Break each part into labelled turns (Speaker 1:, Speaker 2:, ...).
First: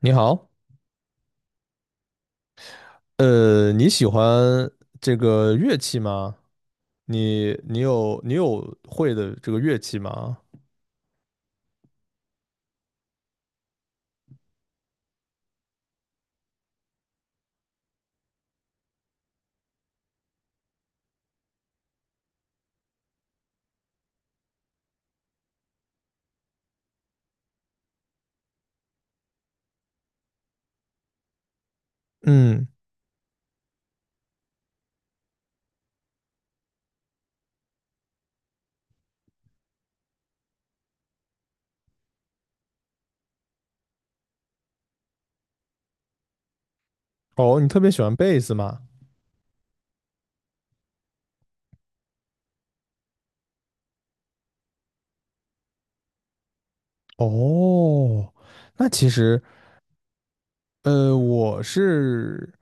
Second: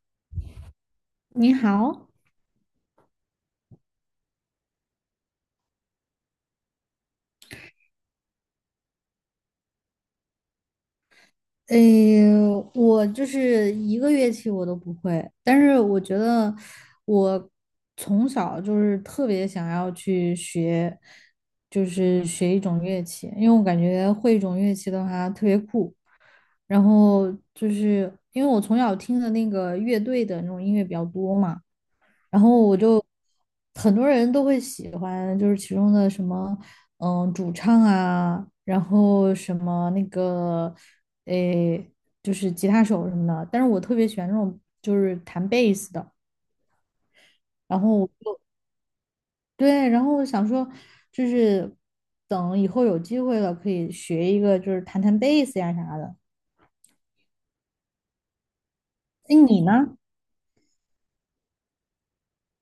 Speaker 1: 你好，
Speaker 2: 你好，
Speaker 1: 你喜欢这个乐器吗？你有会的这个乐器吗？
Speaker 2: 诶，我就是一个乐器我都不会，但是我觉得我从小就是特别想要去学，就是学一种乐器，因为我感觉会一种乐器的话特别酷。然后就是因为我从小听的那个乐队的那种音乐比较多嘛，然后
Speaker 1: 嗯。
Speaker 2: 很多人都会喜欢，就是其中的什么，主唱啊，然后什么那个，诶，就是吉他手什么的。但是我特别喜欢那种就是弹贝斯的。
Speaker 1: 哦，你特
Speaker 2: 然
Speaker 1: 别
Speaker 2: 后
Speaker 1: 喜欢贝斯吗？
Speaker 2: 对，然后我想说，就是等以后有机会了，可以学一个，就是弹弹贝斯呀啥的。
Speaker 1: 哦，那其
Speaker 2: 哎，
Speaker 1: 实，
Speaker 2: 你呢？
Speaker 1: 呃，我是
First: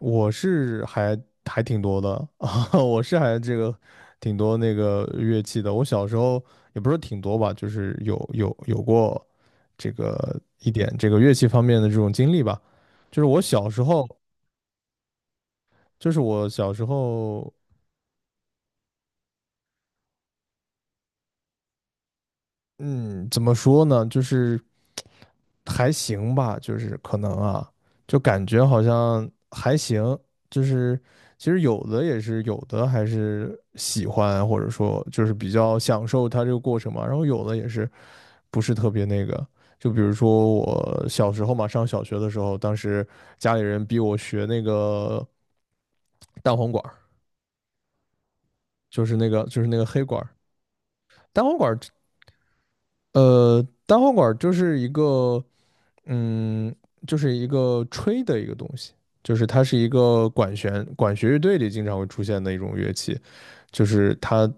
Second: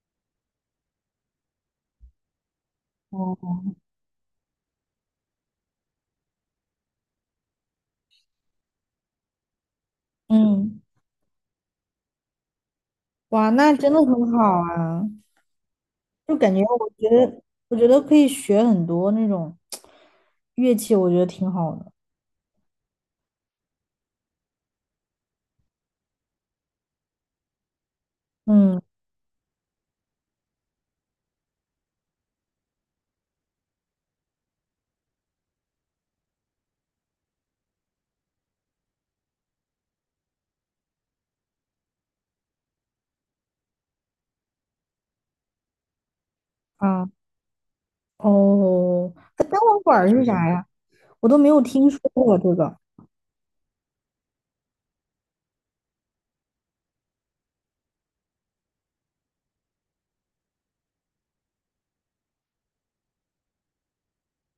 Speaker 1: 我是还挺多的 啊，我是还这
Speaker 2: 哦，
Speaker 1: 个挺多那个乐器的。我小时候也不是挺多吧，就是有过这个一
Speaker 2: 嗯，
Speaker 1: 点这个乐器方面的这种经历吧。就是我
Speaker 2: 哇，
Speaker 1: 小
Speaker 2: 那
Speaker 1: 时
Speaker 2: 真的
Speaker 1: 候。
Speaker 2: 很好啊。
Speaker 1: 就是
Speaker 2: 就
Speaker 1: 我
Speaker 2: 感觉
Speaker 1: 小时
Speaker 2: 我觉得
Speaker 1: 候，
Speaker 2: 我觉得可以学很多那种乐器，我觉得挺好的。
Speaker 1: 嗯，怎么说呢，就是还行吧，就是可能啊，就感觉
Speaker 2: 嗯
Speaker 1: 好像还行，就是其实有的也是有的还是喜欢，或者说就是比较享受它这个过程嘛，然后有的也是不是特别那个。就比如说我小时候嘛，上小学的时候，当时家里人逼我学那个蛋黄管儿，
Speaker 2: 啊
Speaker 1: 就
Speaker 2: 哦，
Speaker 1: 是那个
Speaker 2: 那单
Speaker 1: 就是那
Speaker 2: 簧
Speaker 1: 个
Speaker 2: 管
Speaker 1: 黑
Speaker 2: 儿
Speaker 1: 管
Speaker 2: 是
Speaker 1: 儿。
Speaker 2: 啥呀？我都
Speaker 1: 蛋
Speaker 2: 没
Speaker 1: 黄
Speaker 2: 有
Speaker 1: 管儿，
Speaker 2: 听说过这个。
Speaker 1: 呃，单簧管儿就是一个，嗯，就是一个吹的一个东西，就是它是一个管弦乐队里经常会出现的一种乐器，就是它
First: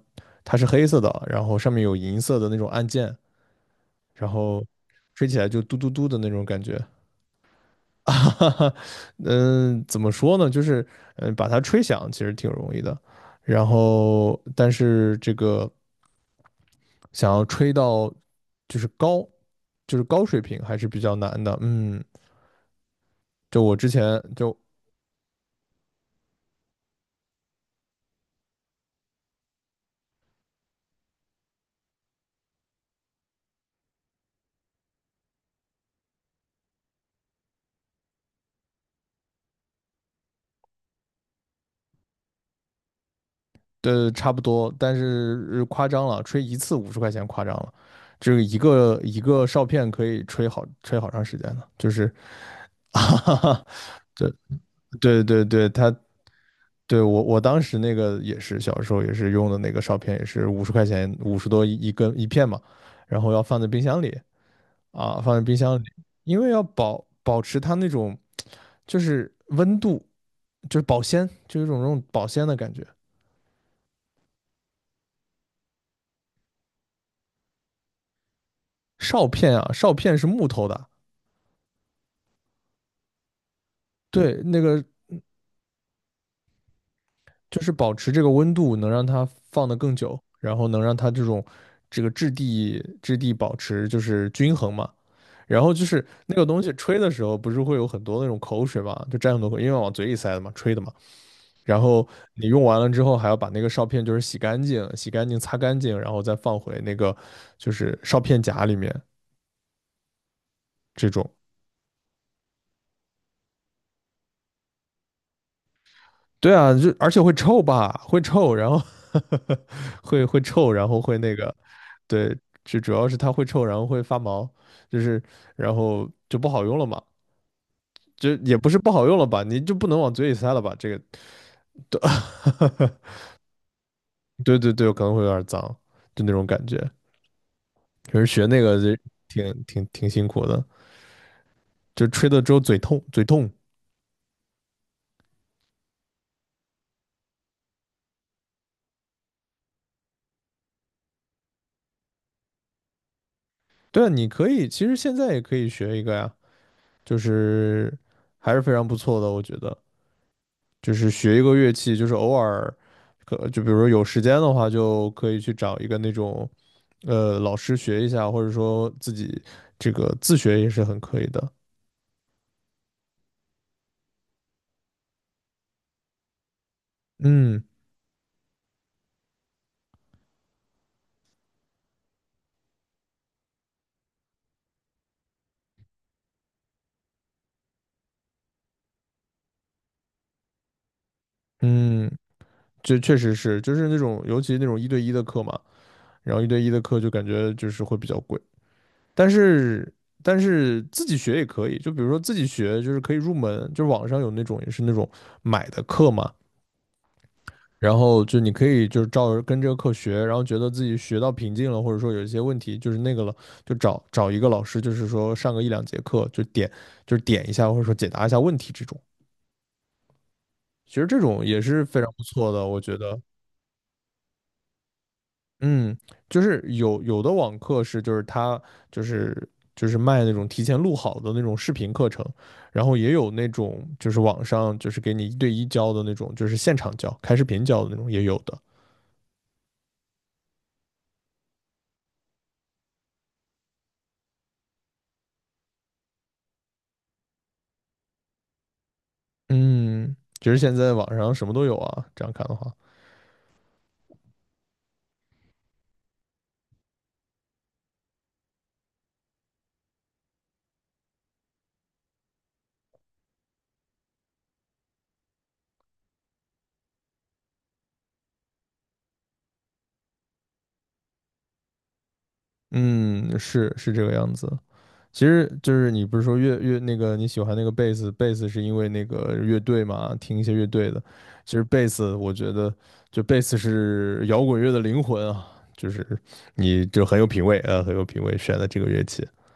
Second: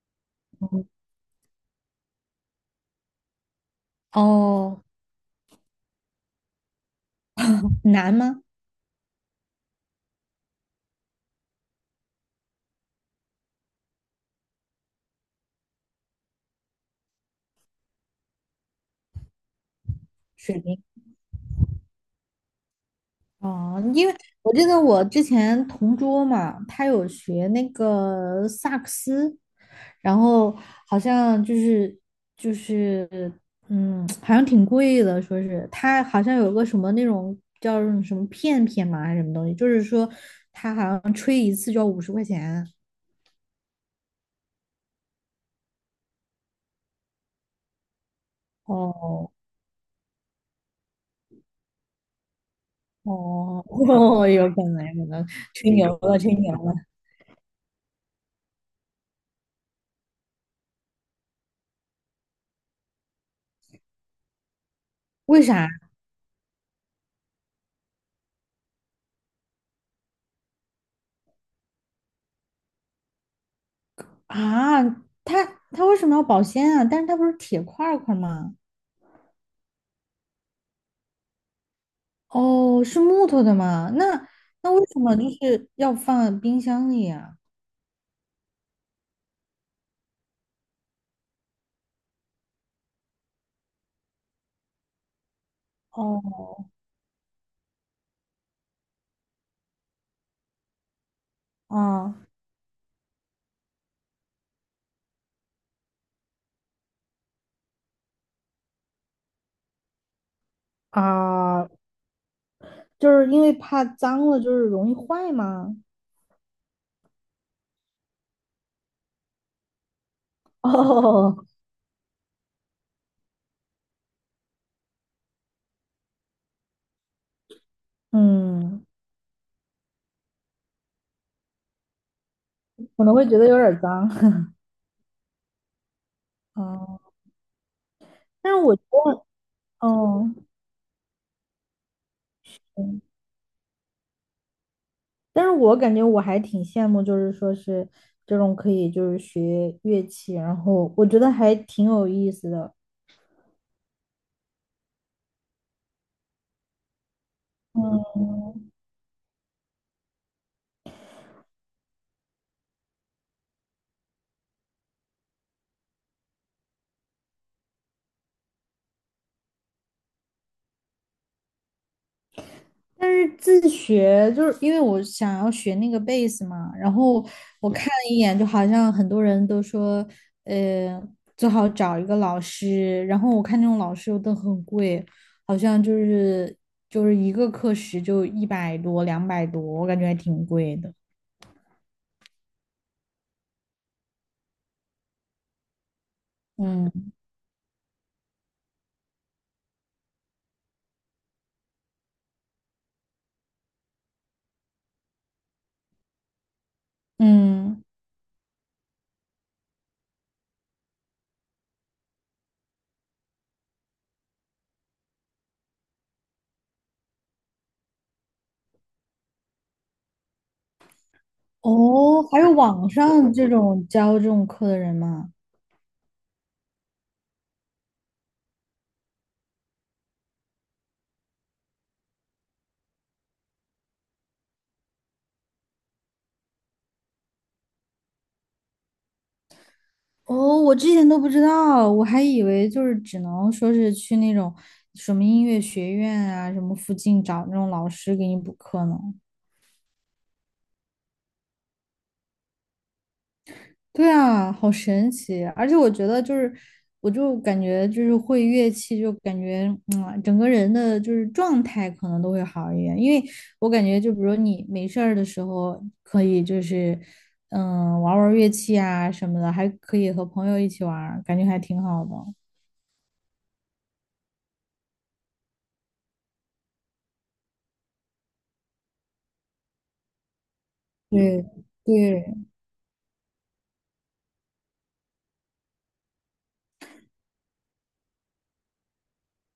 Speaker 1: 它是
Speaker 2: 嗯
Speaker 1: 黑色的，然后上面有银色的那种按键，然后
Speaker 2: 哦，
Speaker 1: 吹起来就嘟嘟嘟的那种感觉。
Speaker 2: 难吗？
Speaker 1: 哈哈。嗯，怎么说呢？就是嗯，把它吹响其实挺容易的，然后但是这个。想要吹到就是高，就是高水
Speaker 2: 水
Speaker 1: 平还
Speaker 2: 平？
Speaker 1: 是比较难的。嗯，就我
Speaker 2: 哦，
Speaker 1: 之
Speaker 2: 因为
Speaker 1: 前
Speaker 2: 我
Speaker 1: 就
Speaker 2: 记得我之前同桌嘛，他有学那个萨克斯，然后好像就是，好像挺贵的，说是他好像有个什么那种叫什么片片嘛，还是什么东西，就是说他好像吹一次就要50块钱。
Speaker 1: 差不多，但是夸张了，吹一次五十块钱夸张了，这个一
Speaker 2: 哦
Speaker 1: 个一个哨片可以吹好长时间呢，就是，哈哈
Speaker 2: 哦
Speaker 1: 哈，
Speaker 2: 哦，有可能有可
Speaker 1: 对对
Speaker 2: 能，
Speaker 1: 对对，
Speaker 2: 吹
Speaker 1: 他。
Speaker 2: 牛了吹牛了，
Speaker 1: 对，我当时那个也是小时候也是用的那个哨片，也是五十块钱50多一根一片嘛，然后要放在冰箱里，啊，放
Speaker 2: 为
Speaker 1: 在冰
Speaker 2: 啥
Speaker 1: 箱里，因为要保持它那种就是温度，就是保鲜，就有一种那种保鲜的感觉。
Speaker 2: 啊？他他为什么要保鲜啊？但是他不是铁块儿吗？
Speaker 1: 哨片啊，哨片是木头的。
Speaker 2: 哦，是木头的吗？那
Speaker 1: 对，那
Speaker 2: 那
Speaker 1: 个
Speaker 2: 为什么就是要放冰箱里呀？
Speaker 1: 就是保持这个温度，能让它放得更久，然后能让它这种这个质地保持就是均衡嘛。然后就是那个
Speaker 2: 哦，
Speaker 1: 东西吹的时候，不是会有很多那种口水嘛，就沾很多口，因为往嘴里塞的嘛，吹的嘛。然后
Speaker 2: 啊
Speaker 1: 你用完了之后，还要把那个哨片就是洗干净、洗干净、擦干净，然后再放回那个就是哨片夹里面。这种，
Speaker 2: 啊，就是因为怕脏了，就是容易坏吗？
Speaker 1: 对啊，就而且会臭吧，会臭，然后 会 臭，然后会那
Speaker 2: 哦，
Speaker 1: 个，对，就主要是它会臭，然后会发毛，就是然后就不好用了嘛，就也不是
Speaker 2: 嗯，
Speaker 1: 不好用了吧，你就不能往嘴里塞了吧，这个，对，
Speaker 2: 可能会觉得有点儿脏。
Speaker 1: 对对对，可能会有点脏，就那种感觉，
Speaker 2: 哦，
Speaker 1: 可是学
Speaker 2: 但
Speaker 1: 那
Speaker 2: 是我
Speaker 1: 个
Speaker 2: 觉
Speaker 1: 就
Speaker 2: 得，
Speaker 1: 挺辛
Speaker 2: 哦，
Speaker 1: 苦的。就吹的之后嘴
Speaker 2: 嗯
Speaker 1: 痛，嘴痛。
Speaker 2: 但是我感觉我还挺羡慕，就是说是这种可以就是学乐器，然后我觉得还挺有意思的。
Speaker 1: 对啊，你可以，其实现在也可以学一个呀，就是还是
Speaker 2: 嗯
Speaker 1: 非常不错的，我觉得，就是学一个乐器，就是偶尔，可就比如说有时间的话，就可以去找一个那种老师学一下，或者说自己这个自学也是很可以的。
Speaker 2: 但是自学就是因为我想要学那个贝斯嘛，然后
Speaker 1: 嗯。
Speaker 2: 我看了一眼，就好像很多人都说，呃，最好找一个老师，然后我看那种老师又都很贵，好像就是一个课时就100多、200多，我感觉还挺贵的。
Speaker 1: 嗯，这确实是，就是那种尤其那种一对一的课嘛，然后一对一的课就
Speaker 2: 嗯
Speaker 1: 感觉就是会比较贵。但是但是自己学也可以，就比如说自己学，就是可以入门，就是网上有那种也是那种买的课嘛，
Speaker 2: 嗯，
Speaker 1: 然后就你可以就是照着跟这个课学，然后觉得自己学到瓶颈了，或者说有一些问题就是那个了，就找一个老师，就是说上个1、2节课，就点就是点一下或者说解答一下问题这种，其实这种也是非常不
Speaker 2: 哦，还有
Speaker 1: 错的，我
Speaker 2: 网
Speaker 1: 觉得。
Speaker 2: 上这种教这种课的人吗？
Speaker 1: 嗯，就是有有的网课是，就是他就是就是卖那种提前录好的那种视频课程，然后也有那种就是网上就是给你一对一教的那种，就是现场教、开视频教的那种也有的。
Speaker 2: 哦，我之前都不知道，我还以为就是只能说是去那种什么音乐学院啊，什么附近找那种老师给你补课呢。
Speaker 1: 嗯，其实现在网上什么都有啊，这样看的话。
Speaker 2: 对啊，好神奇！而且我觉得就是，我就感觉就是会乐器，就感觉嗯，整个人的就是状态可能都会好一点，因为我感觉就比如你没事儿的时候可以就是嗯玩儿玩儿乐器啊什么的，还可以和朋友一起玩儿感觉还挺好的。
Speaker 1: 嗯，是是这个样子。其实就是你不是说乐那个你喜欢那个贝斯，贝斯是因为那个乐队嘛，听一些乐队的。
Speaker 2: 对
Speaker 1: 其实贝斯，
Speaker 2: 对，
Speaker 1: 我觉得就贝斯是摇滚乐的灵魂啊，就是你就很有品味啊，很有品味选的这个乐器。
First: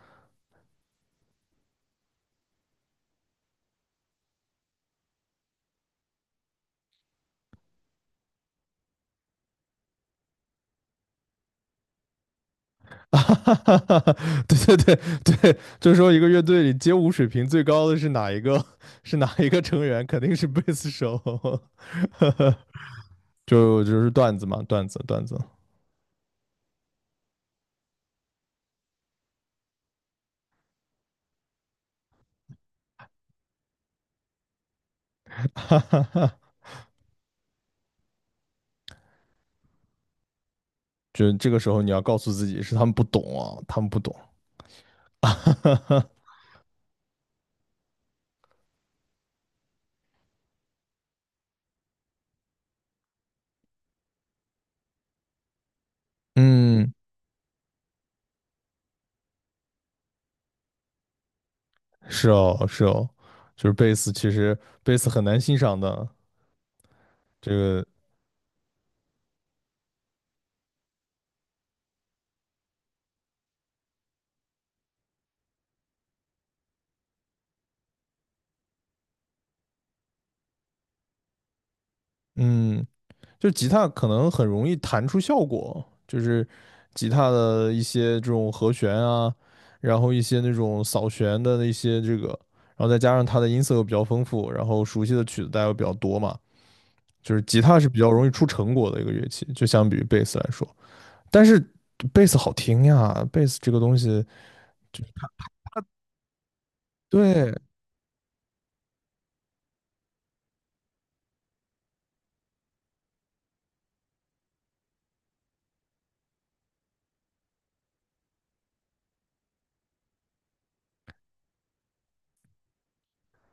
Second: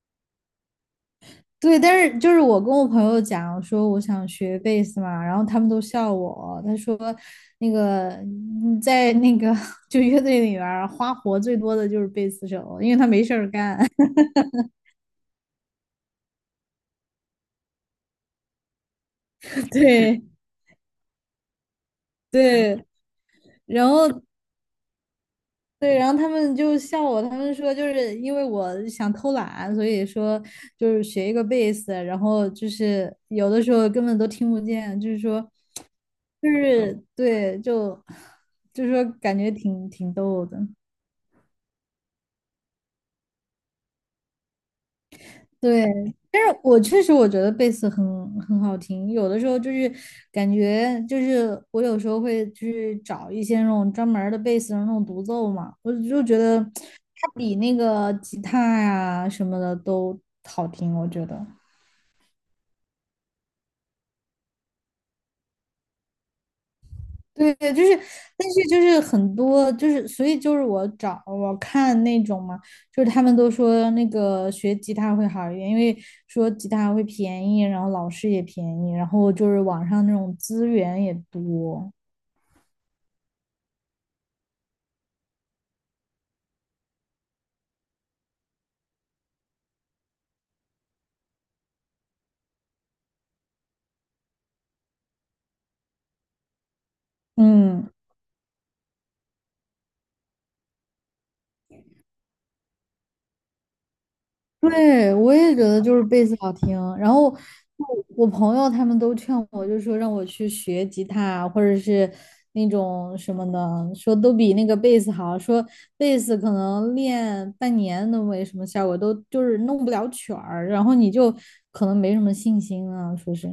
Speaker 2: 对，但是就是我跟我朋友讲，我说我想学贝斯嘛，然后他们都笑我。他说，那个嗯在那个 就乐队里边花活最多的就是贝斯手，因为他
Speaker 1: 啊
Speaker 2: 没事
Speaker 1: 哈
Speaker 2: 儿
Speaker 1: 哈哈
Speaker 2: 干。
Speaker 1: 哈，对对对，对，就是说一个乐队里街舞水平最高的是哪一个？是哪一个 成员？肯
Speaker 2: 对
Speaker 1: 定是贝斯手。
Speaker 2: 对，
Speaker 1: 就
Speaker 2: 然
Speaker 1: 就
Speaker 2: 后
Speaker 1: 是段子嘛，段子。
Speaker 2: 对，然后他们就笑我，他们说就是因为我想偷懒，所以说就是学一个贝斯，然后就是有的时候根本都听不见，就是说。就 是对，就 就是说感觉挺逗的。
Speaker 1: 就这个时候你要告诉自己是他们不懂啊，他们不懂。
Speaker 2: 对，但是我确实我觉得贝斯很好听，有的时候就是感觉就是我有时候会去找一些那种专门儿的贝斯的那种独奏嘛，我就觉得
Speaker 1: 嗯，
Speaker 2: 它比那个吉他呀什么的都好听，我觉得。
Speaker 1: 是哦，是哦，就是贝斯，其实贝斯很难欣赏的。这
Speaker 2: 对对，就
Speaker 1: 个，
Speaker 2: 是，但是就是很多，就是所以就是我看那种嘛，就是他们都说那个学吉他会好一点，因为说吉他会便宜，然后老师也便宜，然后就是网上那种资源也多。
Speaker 1: 嗯，就吉他可能很容易弹出效果，就是吉他的一些这种和弦啊，然后一些那种扫弦的那些这个，然后再加上它的音色又比较丰富，然后熟悉的曲子大家又比较多嘛，就是吉他是
Speaker 2: 嗯。
Speaker 1: 比较容易出成果的一个乐器，就相比于贝斯来说。但是贝斯好听呀，贝斯这个东西，
Speaker 2: 对，我也觉得就是贝斯好听。然后
Speaker 1: 对。
Speaker 2: 我朋友他们都劝我，就说让我去学吉他，或者是那种什么的，说都比那个贝斯好。说贝斯可能练半年都没什么效果，都就是弄不了曲儿，然后你就可能没什么信心啊，说是。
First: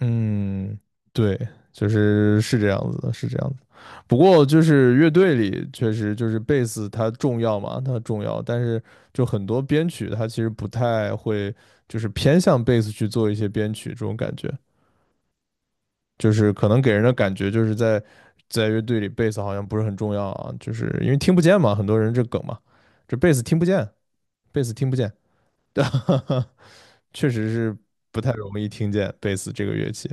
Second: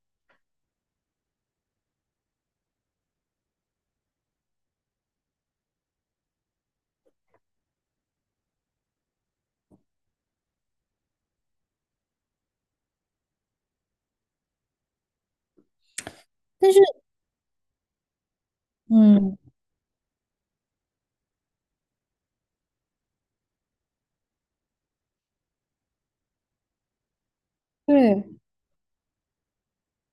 Speaker 1: 嗯，对，就是是这样子的，是这样子。不过就是乐队里确实就是贝斯它重要嘛，它重要，但是就很多编曲它其实不太会，就是偏向贝斯去做一些编曲这种感觉，就是可
Speaker 2: 但是，
Speaker 1: 能给人的感觉就是在在乐队里贝
Speaker 2: 嗯，
Speaker 1: 斯好像不是很重要啊，就是因为听不见嘛，很多人这梗嘛，这贝斯听不见，贝斯听不见。哈哈。确实是不
Speaker 2: 对。
Speaker 1: 太容易听见贝斯这个乐器，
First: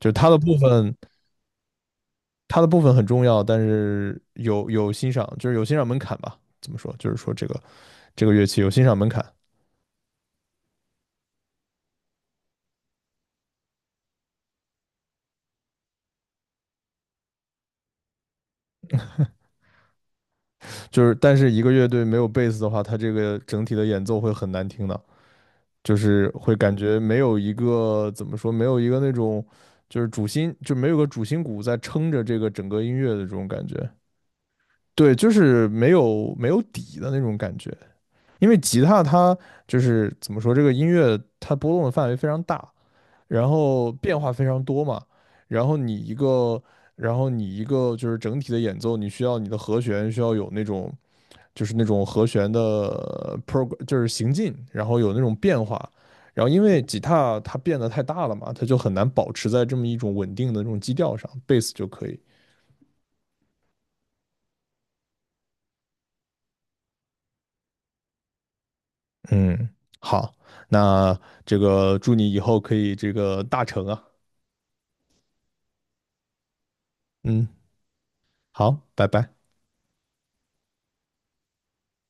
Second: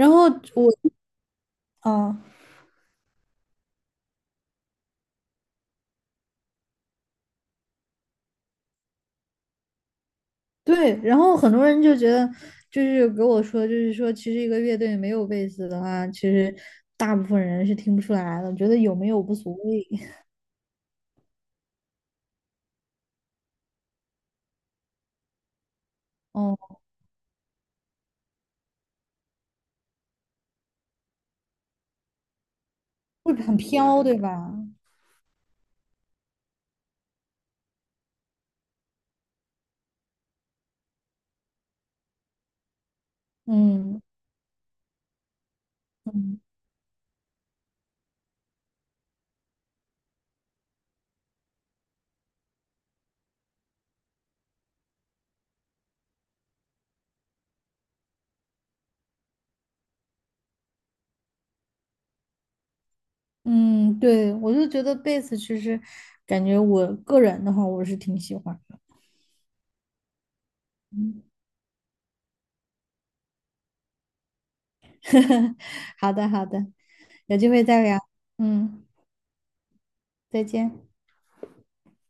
Speaker 1: 就是
Speaker 2: 后
Speaker 1: 它的部
Speaker 2: 我，
Speaker 1: 分，
Speaker 2: 啊。
Speaker 1: 它的部分很重要，但是有欣赏，就是有欣赏门槛吧。怎么说？就是说这个乐器有欣赏门槛，
Speaker 2: 对，然后很多人就觉得，就是给我说，就是说，其实一个乐队没有贝斯的话，其实大部分人是听不出来的，觉得有没有无所谓，
Speaker 1: 就是但是一个乐队没有贝斯的话，它这个整体的演奏会很难听的，就是会
Speaker 2: 哦，
Speaker 1: 感觉没有一个怎么说，没有一个那种就是主心，就没有个主心骨在撑着这个整个音乐的这
Speaker 2: 会
Speaker 1: 种
Speaker 2: 很
Speaker 1: 感觉。
Speaker 2: 飘，对吧？
Speaker 1: 对，就是没有底的那种感觉，因为吉他它就是怎么说，这个音乐它波动的范围非常大，然后
Speaker 2: 嗯
Speaker 1: 变化非常多嘛，然后你一
Speaker 2: 嗯
Speaker 1: 个，然后你一个就是整体的演奏，你需要你的和弦需要有那种，就是那种和弦的 pro 就是行进，然后有那种变化，然后因为吉他它变得太大了嘛，它就很难保持在这么一种稳定的这种基调上，贝斯就可以。
Speaker 2: 嗯，对，我就觉得贝斯其实感觉我个人的话，我是挺喜欢的。
Speaker 1: 嗯，好，那
Speaker 2: 嗯，
Speaker 1: 这个祝你以后可以这个大成啊，
Speaker 2: 好的好的，有
Speaker 1: 嗯。
Speaker 2: 机会再聊。
Speaker 1: 好，
Speaker 2: 嗯，
Speaker 1: 拜拜。
Speaker 2: 再见。